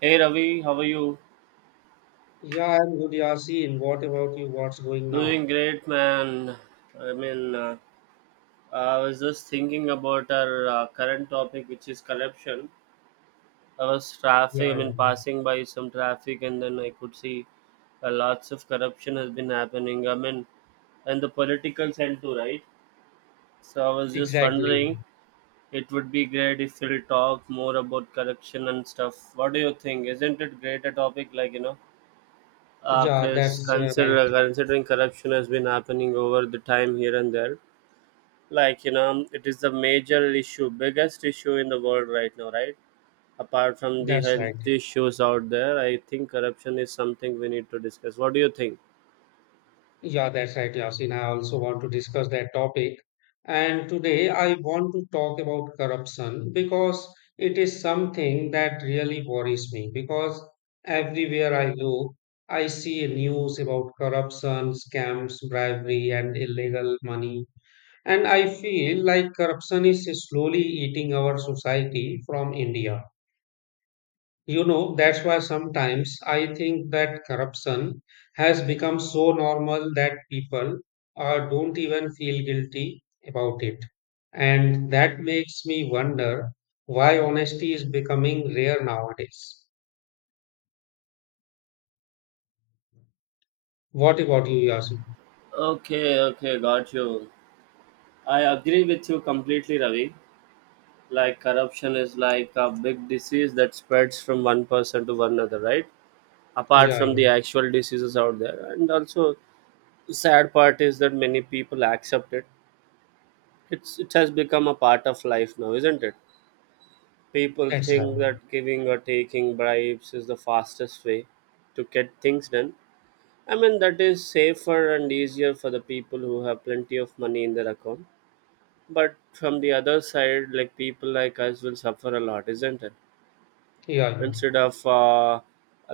Hey Ravi, how are you? Yeah, I'm good, Yasin. What about you? What's going now? Doing great, man. I mean, uh, I was just thinking about our current topic, which is corruption. I was traffic. I Yeah, yeah, mean, Passing by some traffic, and then I could see lots of corruption has been happening. I mean, and the political side too, right? So I was just exactly. wondering, it would be great if we'll talk more about corruption and stuff. What do you think? Isn't it great a topic? Like you know. Yeah, 'Cause that's right. Considering corruption has been happening over the time here and there, like you know, it is the major issue, biggest issue in the world right now, right? Apart from the That's right. health issues out there, I think corruption is something we need to discuss. What do you think? Yeah, that's right, Yasin. I also want to discuss that topic. And today I want to talk about corruption because it is something that really worries me. Because everywhere I go, I see news about corruption, scams, bribery, and illegal money. And I feel like corruption is slowly eating our society from India. You know, that's why sometimes I think that corruption has become so normal that people don't even feel guilty about it. And that makes me wonder why honesty is becoming rare nowadays. What about you, Yasin? Okay, okay, got you. I agree with you completely, Ravi. Like corruption is like a big disease that spreads from one person to one another, right? Apart Yeah, from yeah, the actual diseases out there, and also the sad part is that many people accept it. It has become a part of life now, isn't it? People that's right. think that giving or taking bribes is the fastest way to get things done. I mean that is safer and easier for the people who have plenty of money in their account. But from the other side, like people like us will suffer a lot, isn't it? Yeah, yeah, Instead of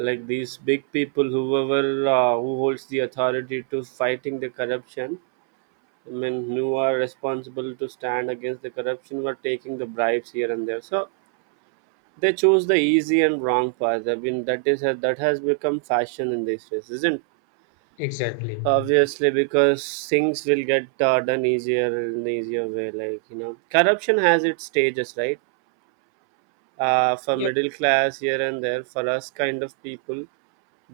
like these big people, whoever who holds the authority to fighting the corruption, men who are responsible to stand against the corruption were taking the bribes here and there. So they chose the easy and wrong path. That has become fashion in these days, isn't? exactly. Obviously, because things will get done easier in the easier way. Like you know, corruption has its stages, right? For Yeah, middle class here and there, for us kind of people,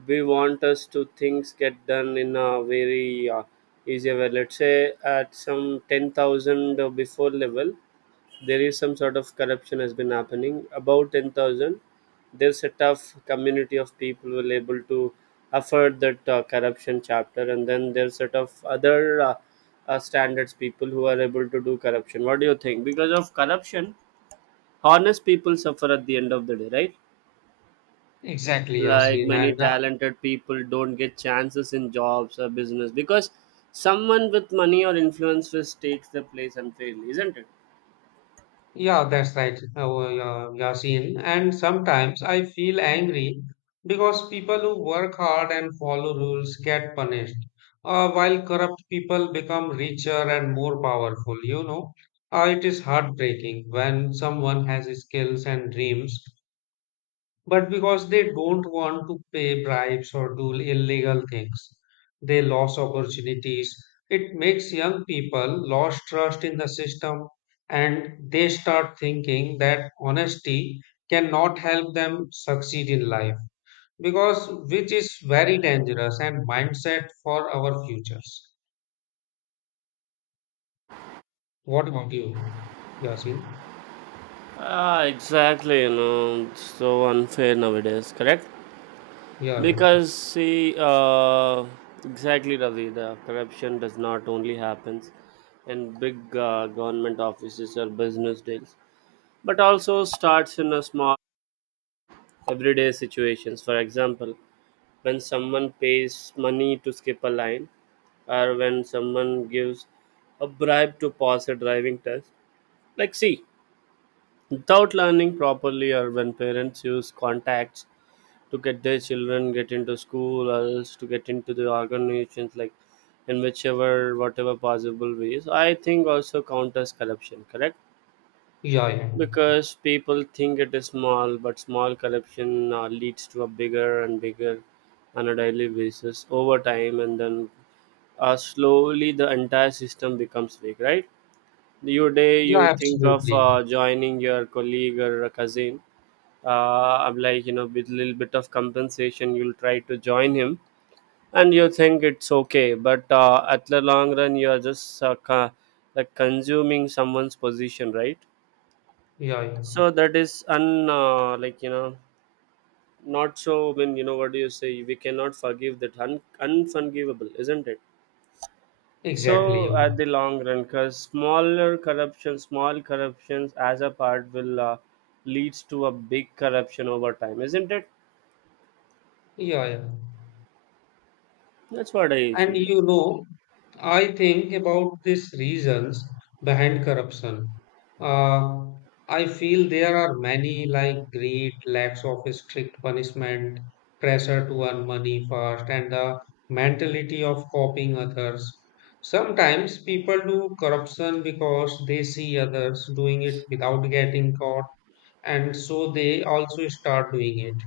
we want us to things get done in a very easier way. Let's say at some 10,000 before level, there is some sort of corruption has been happening about 10,000. There's a tough community of people who will able to afford that corruption chapter, and then there's sort of other standards people who are able to do corruption. What do you think? Because of corruption, honest people suffer at the end of the day, right? exactly, Like Yasin. many And talented people don't get chances in jobs or business because someone with money or influence just takes the place unfairly, isn't it? yeah, that's right, Yasin. And sometimes I feel angry because people who work hard and follow rules get punished, while corrupt people become richer and more powerful. You know, it is heartbreaking when someone has skills and dreams but because they don't want to pay bribes or do illegal things, they lose opportunities. It makes young people lose trust in the system and they start thinking that honesty cannot help them succeed in life because which is very dangerous and mindset for our futures. What about you, Yasin? Ah, exactly, you know, it's so unfair nowadays, correct? Yeah, yeah, Because see, exactly, Ravi, the corruption does not only happens in big government offices or business deals, but also starts in a small everyday situations. For example, when someone pays money to skip a line, or when someone gives a bribe to pass a driving test. Like, see, without learning properly, or when parents use contacts to get their children get into school or else to get into the organizations, like in whichever whatever possible ways, I think also count as corruption, correct? yeah, yeah, Because people think it is small, but small corruption leads to a bigger and bigger on a daily basis over time, and then slowly the entire system becomes weak, right? Your day yeah, you think of absolutely. Joining your colleague or a cousin. I'm like, you know, with little bit of compensation you'll try to join him, and you think it's okay, but at the long run you are just like consuming someone's position, right? Yeah, yeah, So that is un like you know, not so, I mean, you know what do you say, we cannot forgive that, unforgivable, isn't it? So exactly. at the long run, because small corruptions as a part will leads to a big corruption over time, isn't it? Yeah, yeah. That's what I And feel like. you know, I think about these reasons behind corruption. Uh, I feel there are many, like greed, lacks of strict punishment, pressure to earn money fast, and the mentality of copying others. Sometimes people do corruption because they see others doing it without getting caught, and so they also start doing it.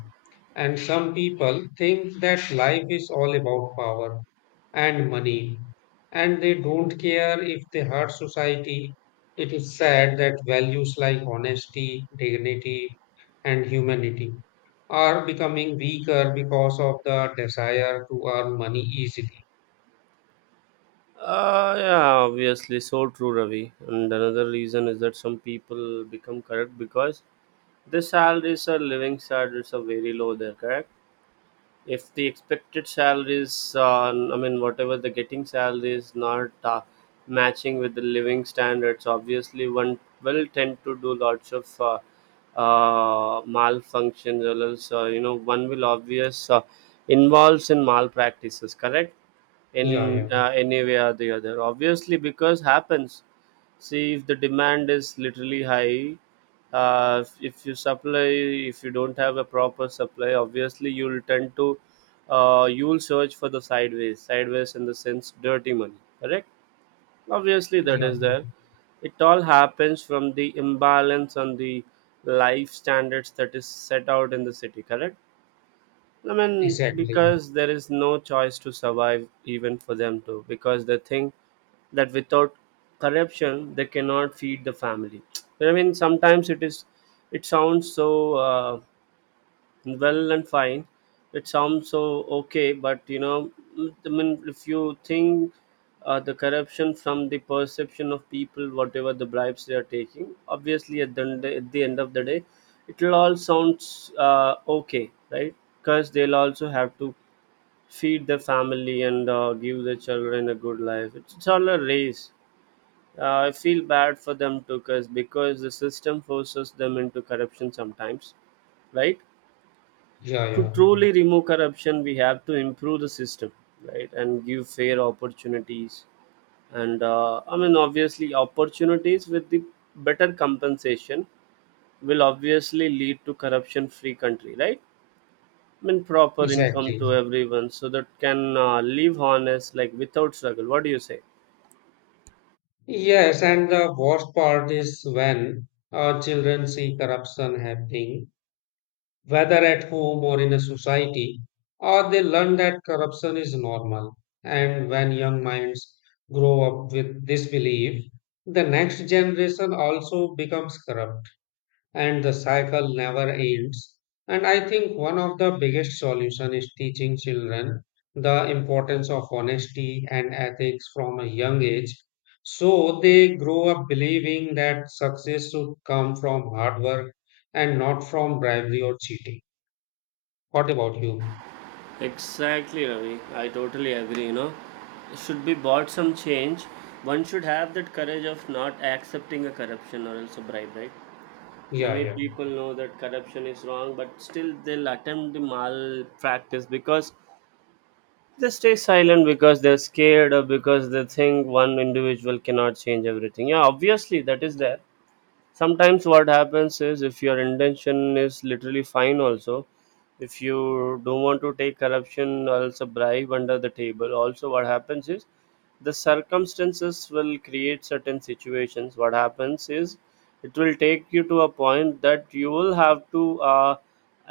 And some people think that life is all about power and money, and they don't care if they hurt society. It is sad that values like honesty, dignity, and humanity are becoming weaker because of the desire to earn money easily. Yeah, obviously, so true, Ravi. And another reason is that some people become corrupt because their salaries or living standards are very low there, correct? If the expected salaries, I mean whatever the getting salary is not matching with the living standards, obviously one will tend to do lots of malfunctions, or else you know, one will obvious involves in malpractices, correct? Yeah, In yeah, any way or the other, obviously because happens. See, if the demand is literally high, if you supply, if you don't have a proper supply, obviously you'll tend to you'll search for the sideways, sideways in the sense dirty money, correct? Obviously that yeah, is there. It all happens from the imbalance on the life standards that is set out in the city, correct? I mean, exactly. because there is no choice to survive even for them too, because they think that without corruption they cannot feed the family. I mean, sometimes it is, it sounds so well and fine, it sounds so okay, but you know, I mean if you think the corruption from the perception of people, whatever the bribes they are taking, obviously at the end of the day it will all sounds okay, right? Because they'll also have to feed their family and give their children a good life. It's all a race. I feel bad for them too, because the system forces them into corruption sometimes, right? Yeah, To yeah, truly remove corruption we have to improve the system, right, and give fair opportunities, and I mean obviously opportunities with the better compensation will obviously lead to corruption free country, right? I mean proper income exactly. to everyone, so that can live honest like without struggle. What do you say? Yes, and the worst part is when children see corruption happening whether at home or in a society, or they learn that corruption is normal. And when young minds grow up with this belief, the next generation also becomes corrupt and the cycle never ends. And I think one of the biggest solution is teaching children the importance of honesty and ethics from a young age. So they grow up believing that success should come from hard work and not from bribery or cheating. What about you? Exactly, Ravi. I totally agree. You know, should be bought some change. One should have that courage of not accepting a corruption or else a bribe, right? Yeah, Many yeah. people know that corruption is wrong, but still they'll attempt the malpractice because they stay silent because they're scared or because they think one individual cannot change everything. Yeah, obviously that is there. Sometimes what happens is, if your intention is literally fine also, if you don't want to take corruption or else a bribe under the table, also what happens is the circumstances will create certain situations. What happens is it will take you to a point that you will have to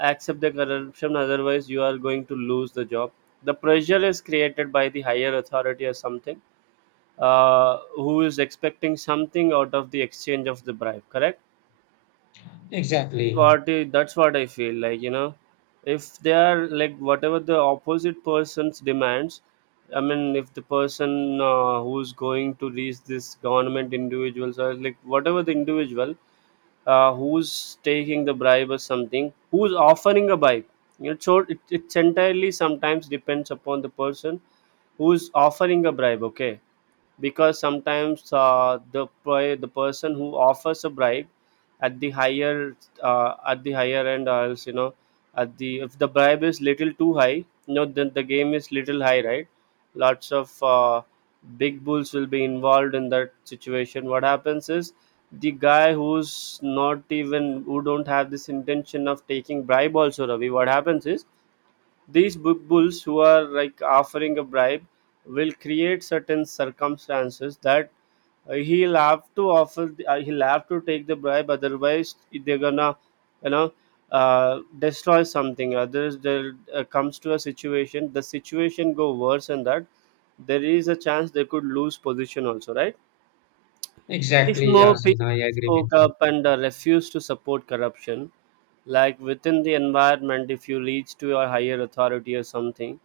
accept the corruption, otherwise you are going to lose the job. The pressure is created by the higher authority or something, who is expecting something out of the exchange of the bribe, correct? Exactly. That's what I feel like, you know, if they are like whatever the opposite person's demands. I mean if the person, who's going to reach this government individuals, or like whatever the individual who's taking the bribe or something, who's offering a bribe, you know, so it's entirely sometimes depends upon the person who's offering a bribe, okay? Because sometimes the person who offers a bribe at the higher, at the higher end, or else you know, at the, if the bribe is little too high, you know, then the game is little high, right? Lots of big bulls will be involved in that situation. What happens is the guy who's not even, who don't have this intention of taking bribe also, Ravi, what happens is these big bulls who are like offering a bribe will create certain circumstances that he'll have to take the bribe, otherwise they're gonna, you know, destroy something others there. Comes to a situation, the situation go worse, and that there is a chance they could lose position also, right? If Exactly, more Yasin. I people agree with spoke you. up and refused to support corruption, like within the environment, if you reach to a higher authority or something,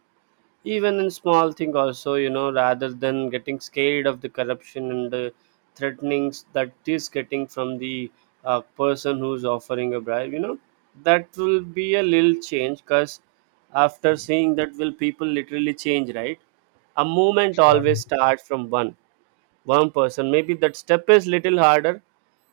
even in small thing also, you know, rather than getting scared of the corruption and the threatenings that is getting from the person who's offering a bribe, you know, that will be a little change, because after seeing that will people literally change, right? A movement always Um, starts from one person. Maybe that step is little harder.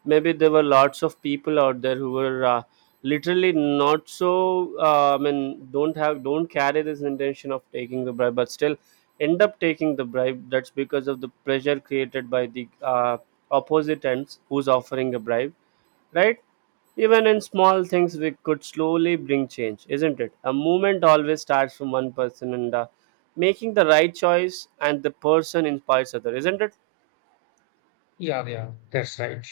Maybe there were lots of people out there who were literally not so. I mean, don't carry this intention of taking the bribe, but still end up taking the bribe. That's because of the pressure created by the opposite ends who's offering a bribe, right? Even in small things, we could slowly bring change, isn't it? A movement always starts from one person, and making the right choice and the person inspires other, isn't it? yeah, yeah. That's right.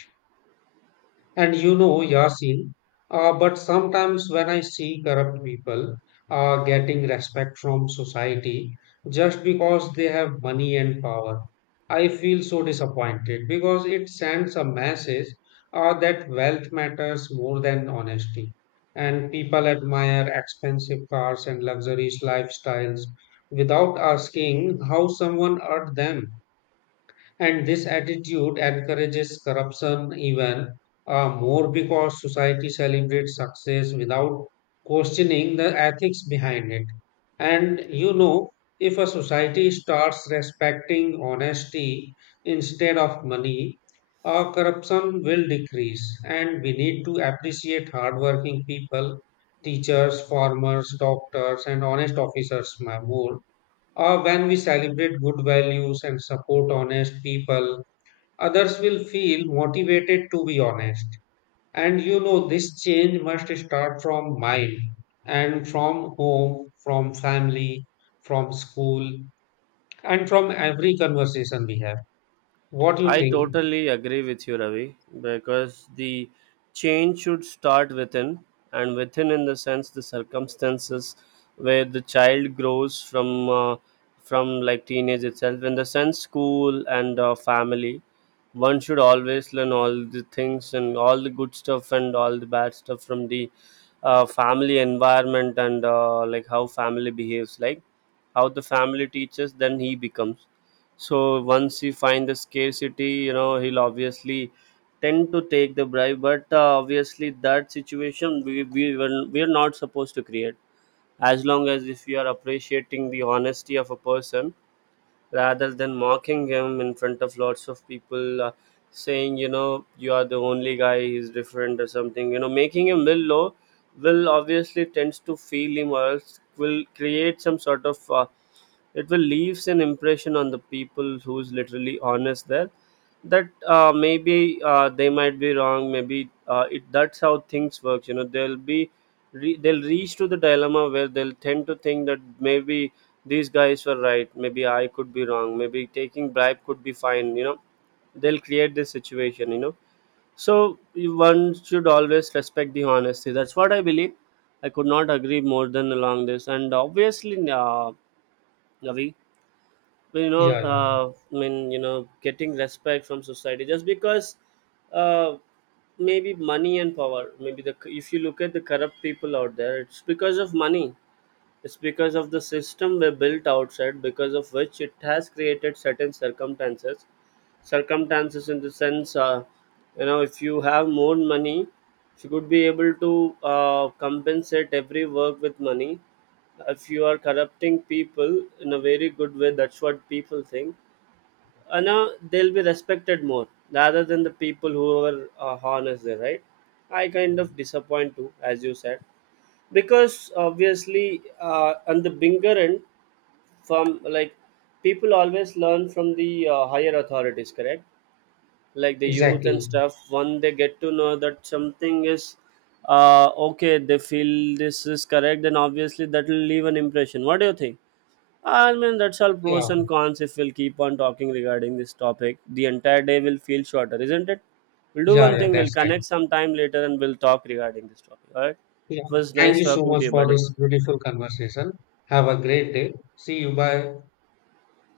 And you know, Yasin, but sometimes when I see corrupt people getting respect from society just because they have money and power, I feel so disappointed because it sends a message that wealth matters more than honesty. And people admire expensive cars and luxurious lifestyles without asking how someone earned them. And this attitude encourages corruption even more because society celebrates success without questioning the ethics behind it. And you know, if a society starts respecting honesty instead of money, corruption will decrease. And we need to appreciate hardworking people, teachers, farmers, doctors, and honest officers more when we celebrate good values and support honest people, others will feel motivated to be honest. And you know, this change must start from mind and from home, from family, from school, and from every conversation we have. What do you I think? totally agree with you, Ravi, because the change should start within, and within, in the sense, the circumstances where the child grows from like teenage itself, in the sense, school and family. One should always learn all the things and all the good stuff and all the bad stuff from the family environment, and like how family behaves, like how the family teaches, then he becomes, so once he find the scarcity, you know he'll obviously tend to take the bribe, but obviously that situation we're not supposed to create. As long as if you are appreciating the honesty of a person rather than mocking him in front of lots of people, saying you know you are the only guy, he's different or something, you know, making him will low, will obviously tends to feel him, or else will create some sort of it will leaves an impression on the people who's literally honest there, that maybe they might be wrong, maybe it that's how things works, you know, they'll reach to the dilemma where they'll tend to think that maybe these guys were right, maybe I could be wrong, maybe taking bribe could be fine, you know, they'll create this situation, you know. So one should always respect the honesty, that's what I believe. I could not agree more than along this, and obviously Ravi, well, you know, Yeah, yeah, you know, getting respect from society just because uh, maybe money and power. Maybe the, if you look at the corrupt people out there, it's because of money. It's because of the system we built outside, because of which it has created certain circumstances, in the sense you know, if you have more money she could be able to compensate every work with money. If you are corrupting people in a very good way, that's what people think, and they'll be respected more rather than the people who are honest there, right? I kind of disappoint too, as you said, because obviously on the bigger end, from like, people always learn from the higher authorities, correct? Like the youth and exactly. stuff, when they get to know that something is okay, they feel this is correct, then obviously that will leave an impression. What do you think? I mean that's all pros Yeah, and cons. If we'll keep on talking regarding this topic, the entire day will feel shorter, isn't it? We'll do yeah, one yeah, thing, we'll that's right. connect sometime later and we'll talk regarding this topic. All right, Yeah, it was thank nice you so talking much to you, for buddy. this beautiful conversation. Have a great day. See you. Bye.